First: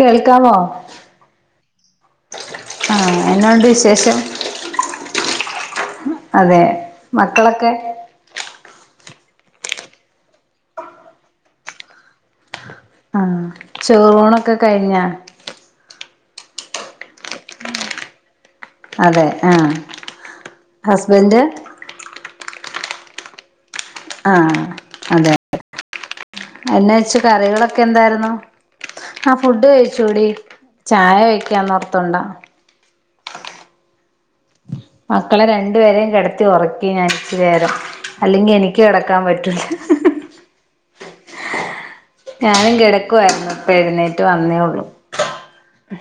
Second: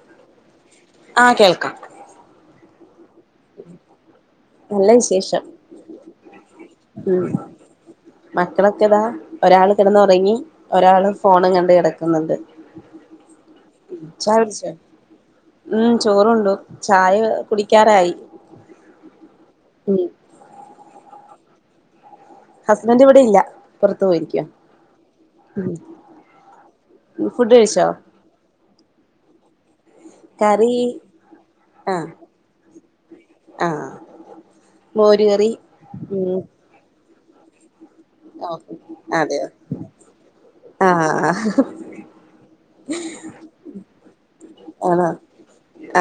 കേൾക്കാമോ? ആഹ് കേൾക്കാം ആഹ് എന്നോണ്ട് വിശേഷം? നല്ല വിശേഷം അതെ മക്കളൊക്കെ ക്കളൊക്കതാ ഒരാള് കിടന്നുറങ്ങി ഒരാള് ഫോണും കണ്ട് കിടക്കുന്നുണ്ട് ആഹ് ചോറൂണൊക്കെ കഴിഞ്ഞാ ചോറുണ്ടൂ ചായ കുടിക്കാറായി അതെ ആ ഹസ്ബൻഡ്? ഹസ്ബൻഡ് ഇവിടെ ഇല്ല പുറത്തു പോയിരിക്ക്യ എന്ന വെച്ച കറികളൊക്കെ എന്തായിരുന്നു ആ ഫുഡ് കഴിച്ചൂടീ കറി ചായ ആഹ് വക്കാന്നോർത്തണ്ടാ ആഹ് മോര് മക്കളെ കറി രണ്ടുപേരെയും ഉം കിടത്തി ഒറക്കി ഞാൻ [unintelligible] അല്ലെങ്കി എനിക്ക് കെടക്കാൻ അതെയോ പറ്റൂല ആഹ് ഞാനും കിടക്കു ആയിരുന്നു ഇപ്പ എഴുന്നേറ്റ് വന്നേ ഒള്ളു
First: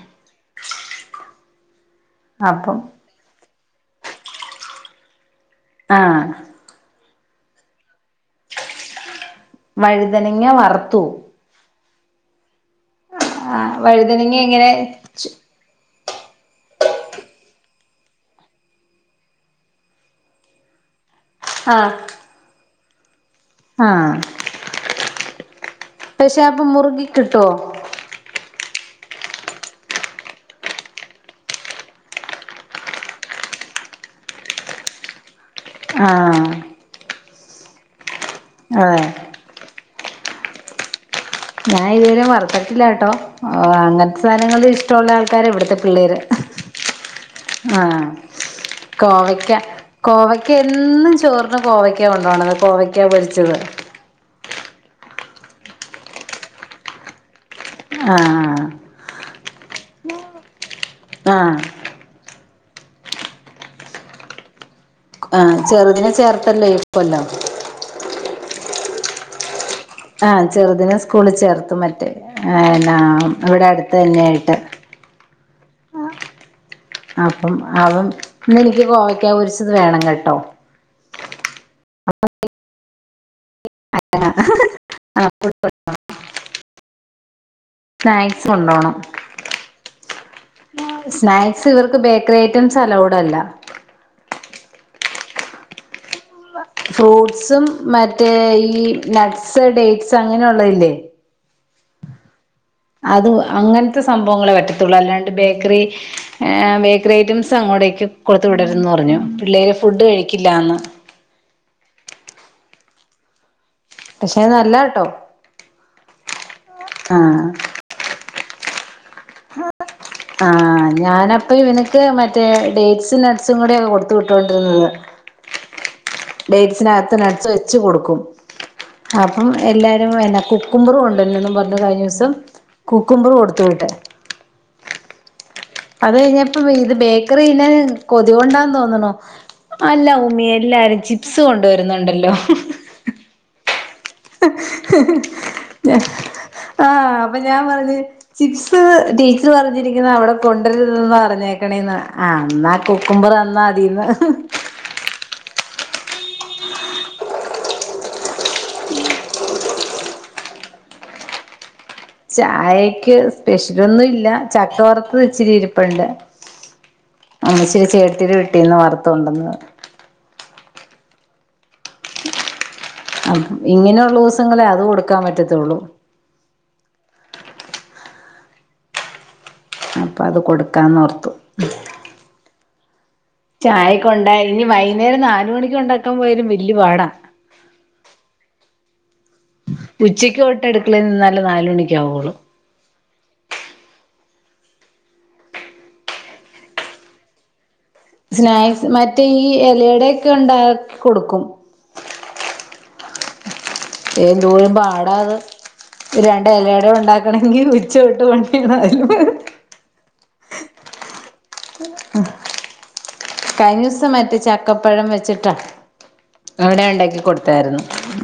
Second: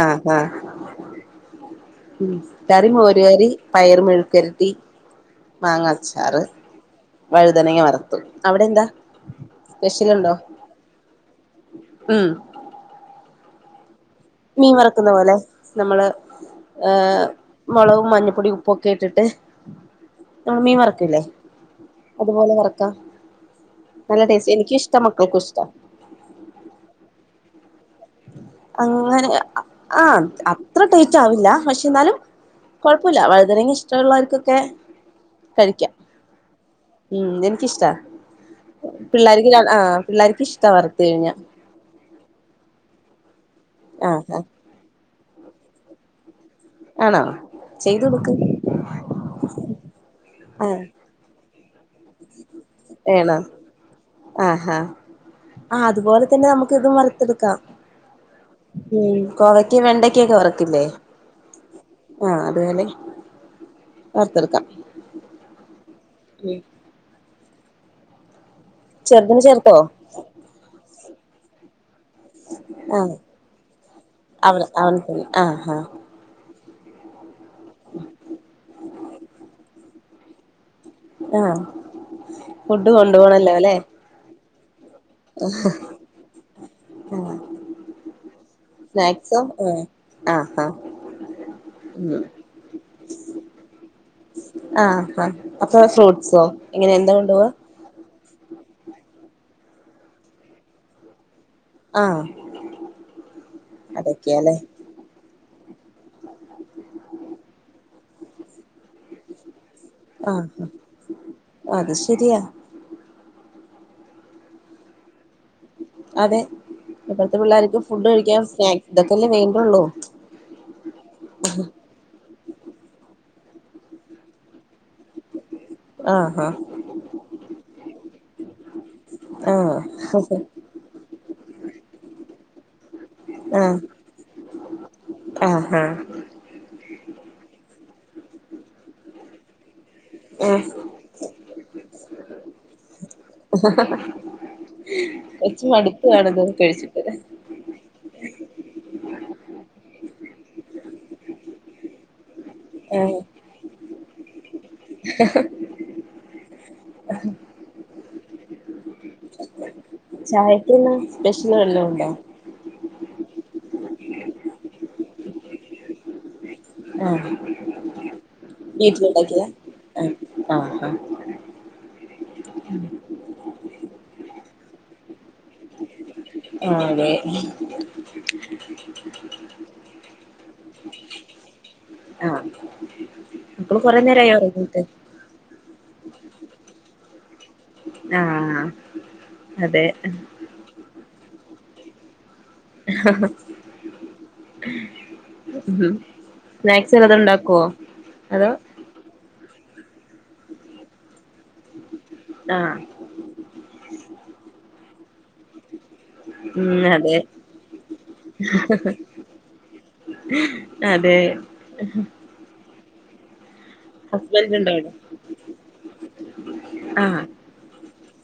ആ ആ ഉം അപ്പം കറി മോരു കറി പയറ് മെഴുക്കൊരട്ടി ആഹ് മാങ്ങാച്ചാറ് വഴുതനങ്ങെ വറ ഉണ്ടോ വഴുതനങ്ങ വറുത്തു ഉം [unintelligible] വഴുതനങ്ങ എങ്ങനെ മീൻ വറക്കുന്ന പോലെ നമ്മള് ആ മൊളവും മഞ്ഞപ്പൊടിയും ഉപ്പൊക്കെ ഇട്ടിട്ട് നമ്മൾ മീൻ വറക്കില്ലേ ആ അതുപോലെ വറക്കാം ആഹ് നല്ല ടേസ്റ്റ് എനിക്ക് ഇഷ്ടാ മക്കൾക്കും ഇഷ് പക്ഷെ അപ്പൊ മുറുകി കിട്ടുവോ അങ്ങനെ ആ അത്ര ടേസ്റ്റ് ആവില്ല പക്ഷെ എന്നാലും കൊഴപ്പല്ല വഴുതനങ്ങ ഇഷ്ടൊള്ളവർക്കൊക്കെ ആ ഉം എനിക്കിഷ്ട്ടാ ആ ആ പിള്ളേരിക്ക് ഇഷ്ടാ വറുത്തു കഴിഞ്ഞാ ഞാൻ ഇതുവരെയും വറുത്തിട്ടില്ലാ ട്ടോ ഓ അങ്ങനത്തെ ആഹ് ആഹ് സാധനങ്ങള് ഇഷ്ടമുള്ള ആൾ കാരാ ഇവിടുത്തെ പിള്ളേര് ആണോ ആ ചെയ്ത് കൊടുക്ക് കോവയ്ക്ക കോവയ്ക്ക ആഹ് എന്നും ചോർ കോവ കൊണ്ടാണ് കോവയ്ക്കാ പൊരിച്ചത് ആഹാ ആ അതുപോലെ തന്നെ നമുക്ക് ഇതും വറത്തെടുക്കാം ആഹ് ഉം കോവയ്ക്ക് വെണ്ട ക്കെ ക്കെ വറുക്കില്ലേ ആ ആ അതുപോലെ വർത്തെടുക്കാം ഉം വർത്തില്ലെ ഇപ്പെല്ലാം [unintelligible] ചെറുതിനെ ചേർ ആഹ് ചെറുതിനെ സ്കൂളിൽ ചേർത്ത് മ മോ ആഹ് ഇവിടെ അടുത്ത് തന്നെയായിട്ട് ആഹാ അപ്പം അവൻ ഇന്ന് എനിക്ക് കോവയ്ക്ക പരിച്ചത് വേണം കേട്ടോ ആഹ് ഫുഡ് കൊണ്ടു പോണല്ലോ അല്ലെ ആ [unintelligible] ഉം സ്നാക്സ് കൊണ്ടോണം ആഹ് ആഹ് ആഹ് സ്നാക്സ് ഇവർക്ക് ഉം ബേക്കറി ഐറ്റംസ് അലൗഡ് അല്ല ആഹ് ആ അപ്പൊ ഫ്രൂട്ട്സോ എങ്ങനെ എന്താ കൊണ്ടുപോവാ ഫ്രൂട്ട്സും മറ്റേ ഈ നസ് സ് ഡേറ്റ്സ് അങ്ങനെ ഉള്ളതില്ലേ ആഹ് അത് അങ്ങനത്തെ സംഭവങ്ങളെ അതൊക്കെയാല്ലേ പറ്റത്തുള്ളൂ അല്ലാണ്ട് ബേക്കറി ഏഹ് ബേക്കറി ഐറ്റംസ് അങ്ങോട്ടേക്ക് കൊടുത്ത വിടരുതെന്ന് പറഞ്ഞു പിള്ളെര് ആഹ് അത് ശരിയാ പക്ഷെ നല്ലത കേട്ടോ അതെ ഇപ്പഴത്തെ ആഹ് പിള്ളർക്ക് ഫുഡ് കഴിക്കാൻ [unintelligible] വേണ്ടുള്ളൂ ആഹ് ഞാനപ്പൊ ഇവനക്ക് മ മറ്റേ ഡേറ്റ്സും നട്ട്സും കൂടെക്കെ കൊടുത്തു വിട്ടുകൊണ്ടിരുന്നത് ആഹ് ഡേറ്റ്സന്കത്ത് നട്ട്സ് വെച് കൊടുക്കും അപ്പം ആഹ് എല്ലാരും എന്നെ കുക്കുംമ്പരും ഉണ്ടന്ന് പറഞ്ഞു കഴിഞ്ഞ ദിവസം കുക്കുമ്പറു കൊടുത്ത് ആഹ് വിട്ടു ആഹ് ആഹ് അത് കഴിഞ്ഞപ്പ ഇത് ബേക്കറി പിന്നേ കൊതി കൊണ്ടാന്ന് തോന്നണ് അല്ല ഉമി ആഹ് എല്ലാരും ചിപ്സ് കൊണ്ടുവരും [unintelligible] വേണ്ടല്ലോ കൊച്ച് മടുപ്പ് കാണും ഇതൊക്കെ കഴിച്ചിട്ട് ആഹ് അപ്പൊ ഞാൻ പറഞ്ഞു ചിപ്സ് ടീച്ചർ പറഞ്ഞിരിക്കുന്ന അവിടെ കൊണ്ടരുതെന്നാ പറഞ്ഞേക്കാണെന്നാ അന്നാ കുക്കുമ്പർ തന്നാ മതീന്ന് ആ ചായക്കെന്നാ സ്പെഷ്യല് വല്ലോം ഒ ചായക്ക് ക്ക് സ്പെഷ്യല് ഒന്നും ഇല്ല ചക്ക വറുത്തത്ത് വച്ചിരി ഇരിപ്പുണ്ട് ആഹ് ശരി ചേ [unintelligible] വീട്ടിലുണ്ടാക്കിയതാ ആഹ് ആ ആ ഇങ്ങനെയുള്ള ദിവസങ്ങളേ അതു കൊടുക്കാൻ പറ്റത്തുള്ളൂ ആ അതെ അപ്പ അത് കൊടുക്കാന്ന് ഓർത്തു ആഹ് മക്കള് കൊറേ ചായക്ക്‌ കൊണ്ട നേരായോ ഇനി ഒറങ്ങീട്ട് വൈകുന്നേരം നാല് മണി കൊണ്ടാ ക്കാൻ പോയാലും വല്യ പാടാ ആഹ് അതെ ഉച്ചയ്ക്ക് തൊട്ട് [unintelligible] നാല് മണിക്കാവയുള്ളൂ മ് സ്നാക്സ് വല്ലാതും ഉണ്ടാക്കുവോ അതോ സ്നാ മറ്റേ ഈ എലേടെ ക്കെ ണ്ടാ കൊടുക്കും ആ എന്തോരം പാടാ അത് രണ്ട് ഉം എലയടെ അതെ ഉണ്ടാക്കണങ്കി ഉച്ചോട്ട് പണിയ അതെ [unintelligible] കഴിഞ്ഞുസം മറ്റേ ഹസ്ബൻഡ് ഉണ്ടോ അവിടെ ചക്കപ്പഴം വെച്ച്ട്ടാ അവടെ ഉണ്ടാക്കി ആഹ് കൊടുത്തായിരുന്നു.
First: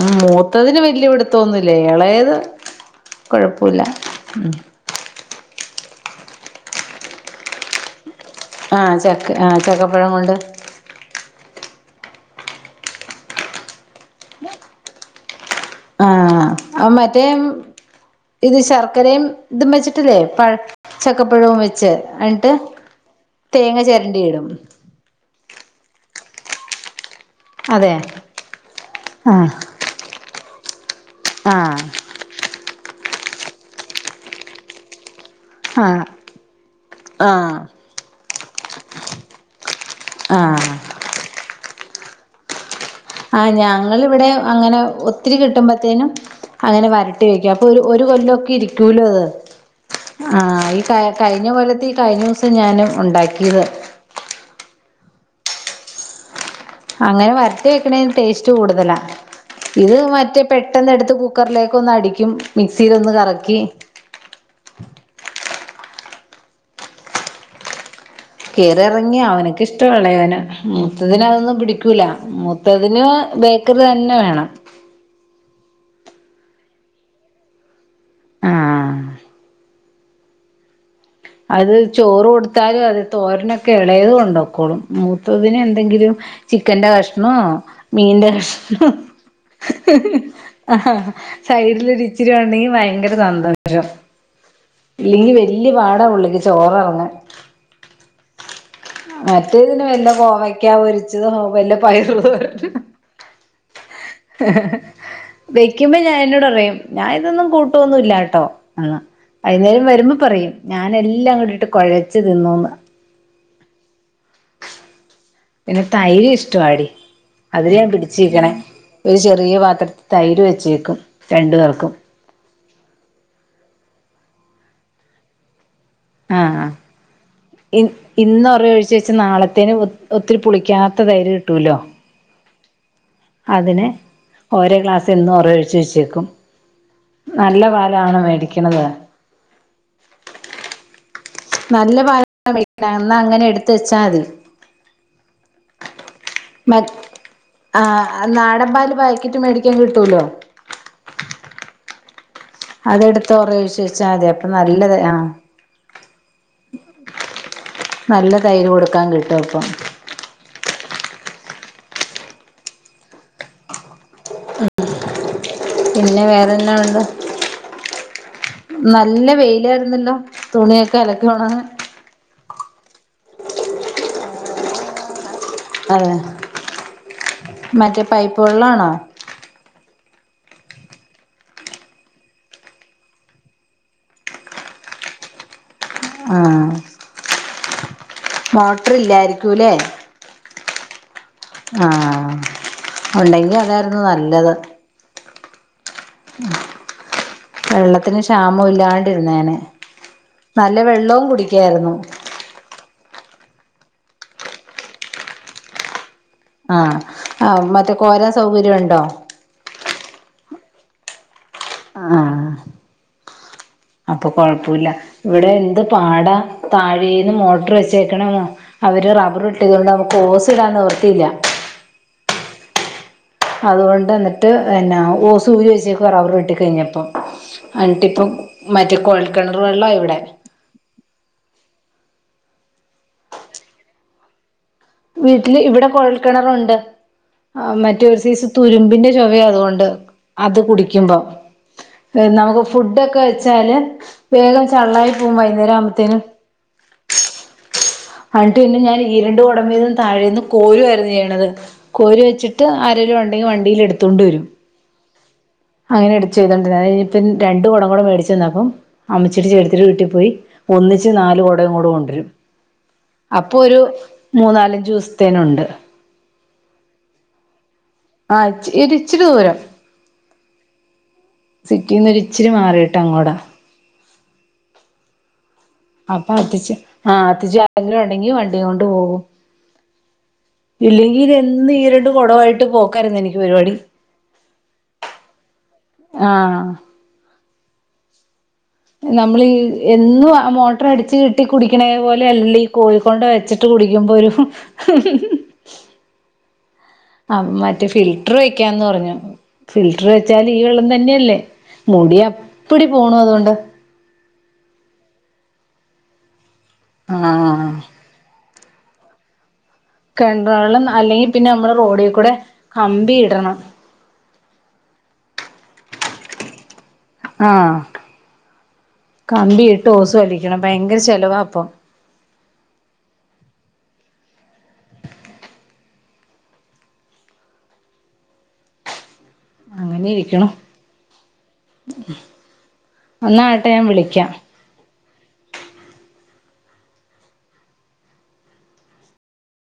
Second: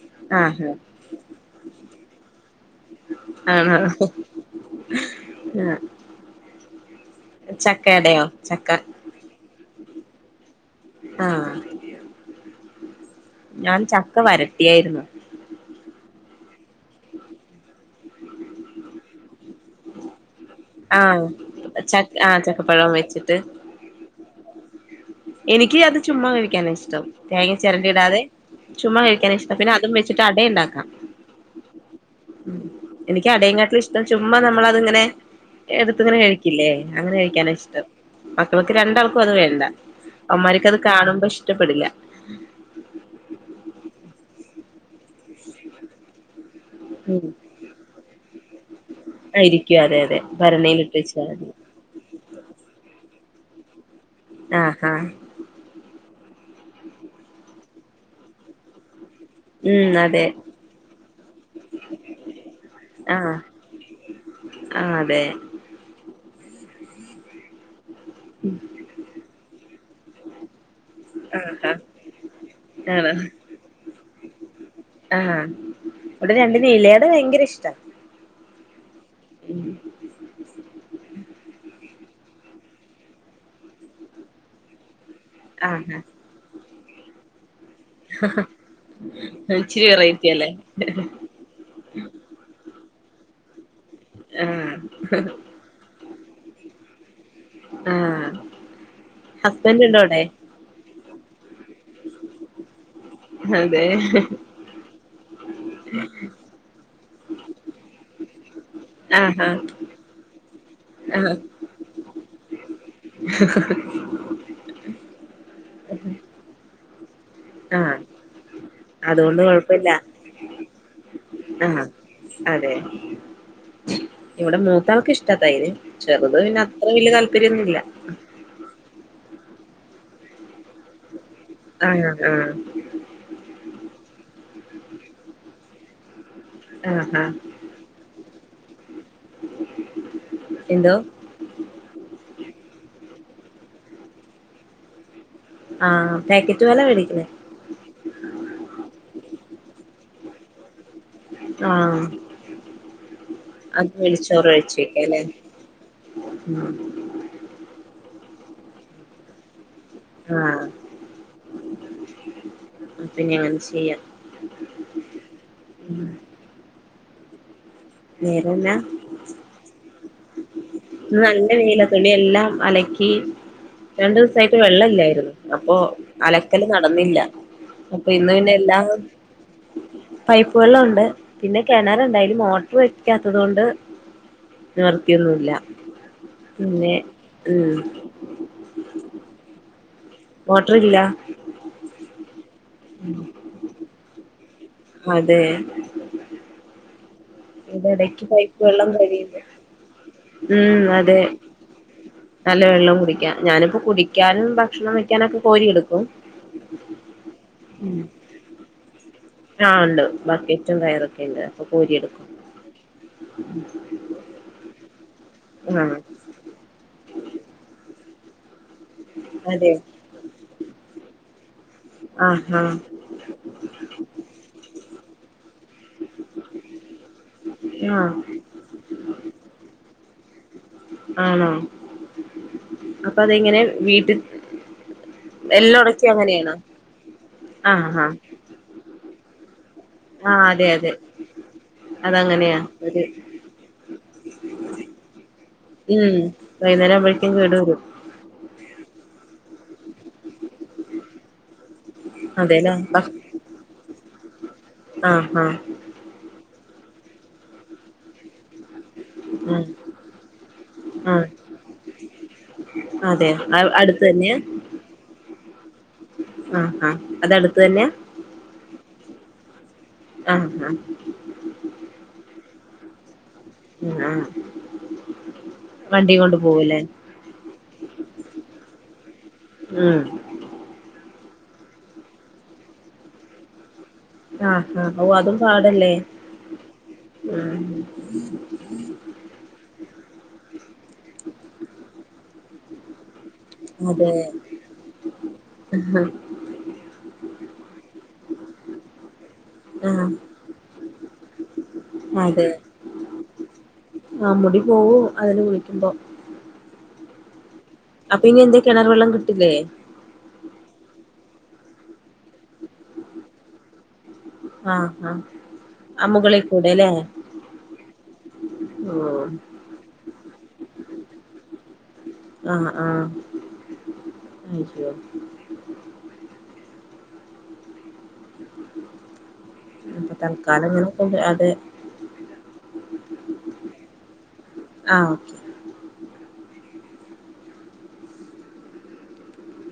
ആഹ് മൂത്തതിന് വല്യപിടുത്തോന്നില്ല എളയത് ആണോ കൊഴപ്പുല്ല ആഹ് ചക്കടയോ ചക്ക ആഹ് ചക്ക് ആഹ് ചക്കപ്പഴം കൊണ്ട് ആഹ്. ഞാൻ ചക്ക വരട്ടിയായിരുന്നു ആഹ് ആഹ് മറ്റേയ് ഇത് ശർക്കരയും ഇതും വെച്ചിട്ടല്ലേ പഴ ആഹ് ചക്കപ്പഴും വെച്ച് ച ആഹ് എൻട്ട് ചക്കപ്പഴം വെച്ചിട്ട് തേങ്ങ ചെരണ്ടിയിടും എനിക്ക് അത് ചുമ്മാ കഴിക്കാനാ ഇഷ്ടം. തേങ്ങ ചെരണ്ടി അതെ ഇടാതെ ചുമ്മാ കഴിക്കാൻ ആ ഇഷ്ട പിന്നെ അതും വെച്ചിട്ട് അടയൂണ്ടാക്കാം ആ എനിക്കടേ കാട്ടിലും ഇഷ്ടം ചുമ്മ നമ്മളത്ങ്ങനെ ആ എടുത്ത്ങ്ങനെ കഴിക്കില്ലേ അങ്ങനെ ആ കഴിക്കാന ഇഷ്ടം മക്കൾക്ക് രണ്ടാൾക്കും അത് വേണ്ട ആ അവമ്മാരിക്ക് അത് കാണുമ്പോ ഇഷ്ടപ്പെടില്ല [inaudible] ആ ഞങ്ങളിവിടെ അങ്ങനെ ഒത്തിരി കിട്ടുമ്പത്തേനും അങ്ങനെ വരട്ടി ഉം വെക്കും അപ്പൊ ഒരു ഒരു കൊല്ലമൊക്കെ ഇരിക്കൂല്ലോ അത് ആയിരിക്കും അതെ അതെ ആഹ് ഈ ഭരണയിലിട്ട് വെച്ചാൽ മതി കഴിഞ്ഞ കൊല്ലത്ത് ഈ കഴിഞ്ഞ ദിവസം ഞാന് ഉണ്ടാക്കി അതെ ആഹ് ആഹ് അങ്ങനെ വരട്ടി വെക്കണെന് ടേസ്റ്റ് കൂടുതലാ ഉം ഇത് അതെ മറ്റേ പെട്ടെന്ന് എടുത്ത് കുക്കറിലേക്ക് ഒന്ന് അടിക്കും മിക്സിയിലൊന്ന് ആഹ് കറക്കി ആഹ് അതെ കെയറി ഇറങ്ങി അവൻക് ഇഷ് ട്ടാണ് ഇവനെ മൂത്തത്തിന് ആഹ് അതൊന്നും ആഹ് പിടിക്കൂല മൂത്തതിന് ആണോ ബേക്കറി തന്നെ വേണം ആഹ് ഇവിടെ രണ്ടിനും ഇലയട ഭയങ്കര ഇഷ്ട്ടാ ആഹ് ഉം അത് ചോറ് കൊടുത്താലും അത് തോരനൊക്കെ ഇളെ യത് കൊണ്ടോക്കോളും മൂത്തതിന് ആഹ് എന്തെങ്കിലും ചി ക്കന്റെ കഷ്ണോ മീന്റെ കഷ്ണം ഇച്ചിരി വെറൈറ്റി അല്ലേ [unintelligible] സൈഡിലൊരിച്ചിരിയൊണ്ടെങ്കി വയങ്കര [unintelligible] [unintelligible] ആഹ് ഇല്ലെങ്കി വെല്ല്യ പാ ചോറെറങ്ങും ആഹ് മറ്റേതിന് ഹസ്ബൻഡ് ഉണ്ടോ വല്ല അവിടെ പോവയ്ക്കാ പൊരി ച്ചതോ വല്ല പയറ് തോരനും [unintelligible] വെയ്ക്കുമ്പോ ഞാനെന്നോട് പറയും ഞാൻ ഇതൊന്നും കൂട്ടുവൊന്നും ഇല്ലാട്ടോ അതാ ആഹാ വൈന്നേരം വരുമ്പോ പറയും ഞാനെല്ലാ ആഹ് അങ്ങടിട്ട് കൊഴ ച്ച് തിന്നൂന്ന് [unintelligible] പിന്നെ തൈര് ഇഷ്ടവാടി. അതി ഞാൻ ആഹ് പിടിച്ച് നിക്കണെ. ഒരു അതുകൊണ്ട് ചെറിയ കൊഴപ്പില്ല പാത്രത്തിൽ തൈര് വെച്ചേക്കും രണ്ടു ആഹ് പേർക്കും. അതെ ഇവിടെ മൂത്താൾക്ക് ഇഷ്ടാ തൈര്. ചെറുത് പിന്നെ ആഹ് അത്ര വല്യ താല്പര്യൊന്നുയില്ല. ച് വെച്ച് നാളത്തേന് ഒത് ഒത്തിരി പുളിക്കാത്ത തൈര് കിട്ടൂലോ. ആഹ് ആഹ് അതിന് ഓരോ ഗ്ലാസ് എന്നും ഒറ ഒഴിച്ചു വെച്ചേക്കും. ആഹാ നല്ല പാലാണ് മേടി ടിക്കണത്. എന്തോ? നല്ല പാലാ [unintelligible] എന്നാ അങ്ങനെ എടുത്ത വെച്ചാ മതി. ആഹ് പാക്കറ്റ് മ പാലാ മേടിക്കണേ ആ നാടൻപാല് പാക്കറ്റ് മേടിക്കാൻ കിട്ടൂലോ. ആഹ് അതെടുത്ത് ഒറ ഒഴിച്ചു അത് വെച്ചാ മതി. വെളിച്ചോറ് അപ്പൊ ഒഴിച്ച് നല്ല താ വെക്കാല്ലേ ആഹ് ഉം നല്ല തൈര് കൊടുക്കാൻ കിട്ടും അപ്പം. ആഹ് അത് ഞാൻ ചെയ്യാം. പിന്നെ വേറെന്നാ ഒള്ളെ? നല്ല വെയിലായിരുന്നല്ലോ. തുണിയൊക്കെ ഇത് അലക്കി നല്ല ഒണങ്ങാൻ വേലത്തുള്ളി എല്ലാം അലക്കി രണ്ടു ദിവസായിട്ട് വെള്ള ഇല്ലായിരുന്നു അപ്പൊ അതെ അലക്കല് നടന്നില്ല മറ്റേ അപ്പൊ ഇന്ന് പൈപ്പ് പിന്നെ എല്ലാം വെള്ളാണോ പൈപ്പ വെളുണ്ട് പിന്നെ കിണറുണ്ട് അതില് മോട്ടർ വെക്കാത്തത് കൊണ്ട് നിർത്തിയൊന്നുമല്ല ആ ഉം മോട്ടർ ഇല്ലായിരിക്കൂലേ വോട്ടർല്ല ഉണ്ടെങ്കിൽ അതായിരുന്നു നല്ല [inaudible] അതെ [inaudible] ഇത് വെള്ളത്തിന് ഇടക്ക് പൈപ്പ് ക്ഷാമം വെള്ളം കഴിയുന്നു ഇല്ലാണ്ടിരുന്നേന നല്ല ഉം അതെ വെള്ളവും കുടിക്കായിരുന്നു ഞാനിപ്പോൾ കുടിക്കാനും ഭക്ഷണം വെക്കാനൊക്കെ കോരിെടുക്കും ആഹ ആ മറ്റേ കോരാ സൗകര്യമുണ്ടോ റ്റ വയറൊക്കെയുണ്ട് അപ്പോൾ പോരിയടുക്കും അപ്പൊ കൊഴപ്പില്ല ഇവിടെ എന്ത് ആ പാട താഴേന്ന് മോട്ടർ വെച്ച നക്കണ വ അവർ റബ്ബർ ഇട്ടതുക അതെ കൊണ്ട് നമുക്ക് ഓസ് ഇടാൻ നിവൃത്തിയില്ല ആഹഹാ അതുകൊണ്ട് എന്നിട്ട് പിന്നെ ഓ സൂര് വഴച്ചേ കുറ അവർ വട്ടിഴിഞ്ഞപ്പം ആഹ് അട്ടപ്പോ മറ്റെ കോവാ കിണർ വെള്ളോ എവിടെ ആണോ അപ്പൊ അതെങ്ങനെ വീട്ടിൽ വീട്ടില് എല്ലാം ഇവിടെ ഉണക്കി അങ്ങനെയാണോ കുഴൽക്കിണറുണ്ട് ആഹ് ആഹ് മറ്റേരു സൈസ തുരുമ്പിന്റെ ചൊവ അതുകൊണ്ട് ആഹ് അത് അതെ അതെ കുടികുമ്പോൾ അതങ്ങനെയാ നമുക്ക് ഒരു ഫുടൊക്കെ വെച്ചാല് വേഗം ചള്ളായി പോക വൈകുന്നേര ഉം ആവുമ്പത്തേും വൈകുന്നേരം ആവുമ്പോഴേക്കും കേട് വരും ഞാൻ ഇ രണ്ടുൂട സമീതം താഴെയുന്നു കോരു ആയിരുന്നു ചെയ്യണത് കോരു വെച്ചിട്ട് അതെല്ലേ ആരലും ഉണ്ടെങ്കിൽ വണ്ടിൽ എടുത്ത തൊണ്ടുവരും ആഹഹ അങ്ങനെ എടുച്ച് ചെയ്തോണ്ടി ഇനിപ്പ രണ്ടണ്ട് കുടകൂടി മേടിച്ചു െന്നപ്പം അമച്ചിട്ട് ഉം ചേർത്തിട്ട് വീട്ടിൽ പോയി ഒന്നിച്ച് ആഹ് നാല് കൊടകയും കൂടെ കൊണ്ടുവരും അതെ അപ്പൊ ഒരു അടുത്ത് തന്നെയാ മൂന്നാലഞ്ചു ദിവസത്തേനുണ്ട് ആഹ് ആഹ് അതടുത്ത് തന്നെയാ ആഹ ഇ ഇരിച്ചി ദൂരം ഉം ഹം സിറ്റിന്ന് ഇച്ചിരി മാറിട്ട് അങ്ങോടാ ആഹ അപ്പൊ അത്തിച്ച ആഹ് ആരെങ്കിലും ഉണ്ടെങ്കി വണ്ടിയ കൊണ്ട് പോകും ഉം ഇല്ലെങ്കിൽ ഈരണ്ട് കുടവായിട്ട് പോക്കാരരുന്നു എനിക്ക് പരിപാടി ആഹ് ആഹ് അഓ അതും പാടല്ലേ ആ ഉ ഉ ഉ [unintelligible] നമ്മളീ എന്നും ആ കോ കൊണ്ട് വെച്ചിട്ട് അതെ കുടിക്കുമ്പോ ഒരു ആഹ് ആ മറ്റേ ഫിൽറ്റർ വെക്കാന്ന് പറഞ്ഞു ഫിൽറ്റർ വെച്ചാല് ഈ വെള്ളം തന്നെയല്ലേ മുടി അതെ അപ്പടി പോണു അതുകൊണ്ട് ആ മുടി പോവു അതിന് വിളിക്കുമ്പോ ആഹ അപ്പൊ ഇനി എന്താ കിണർ വെള്ളം കിട്ടില്ലേ അല്ലെങ്കിൽ പിന്നെ നമ്മള് റോഡിൽ കൂടെ കമ്പി ഇടണം ആഹ് ആഹ അമ്മുകളെ കൂടെ അല്ലേ ആഹ ഓ കമ്പിട്ട് ഓസ് വലിക്കണം ഭയങ്കര ചെലവാപ്പം അച്ച ഉം അങ്ങനെ ഇരിക്കണോ അതെ ഒന്നായിട്ട് ഞാൻ വിളിക്കാം ആഹ് ഓക്കെ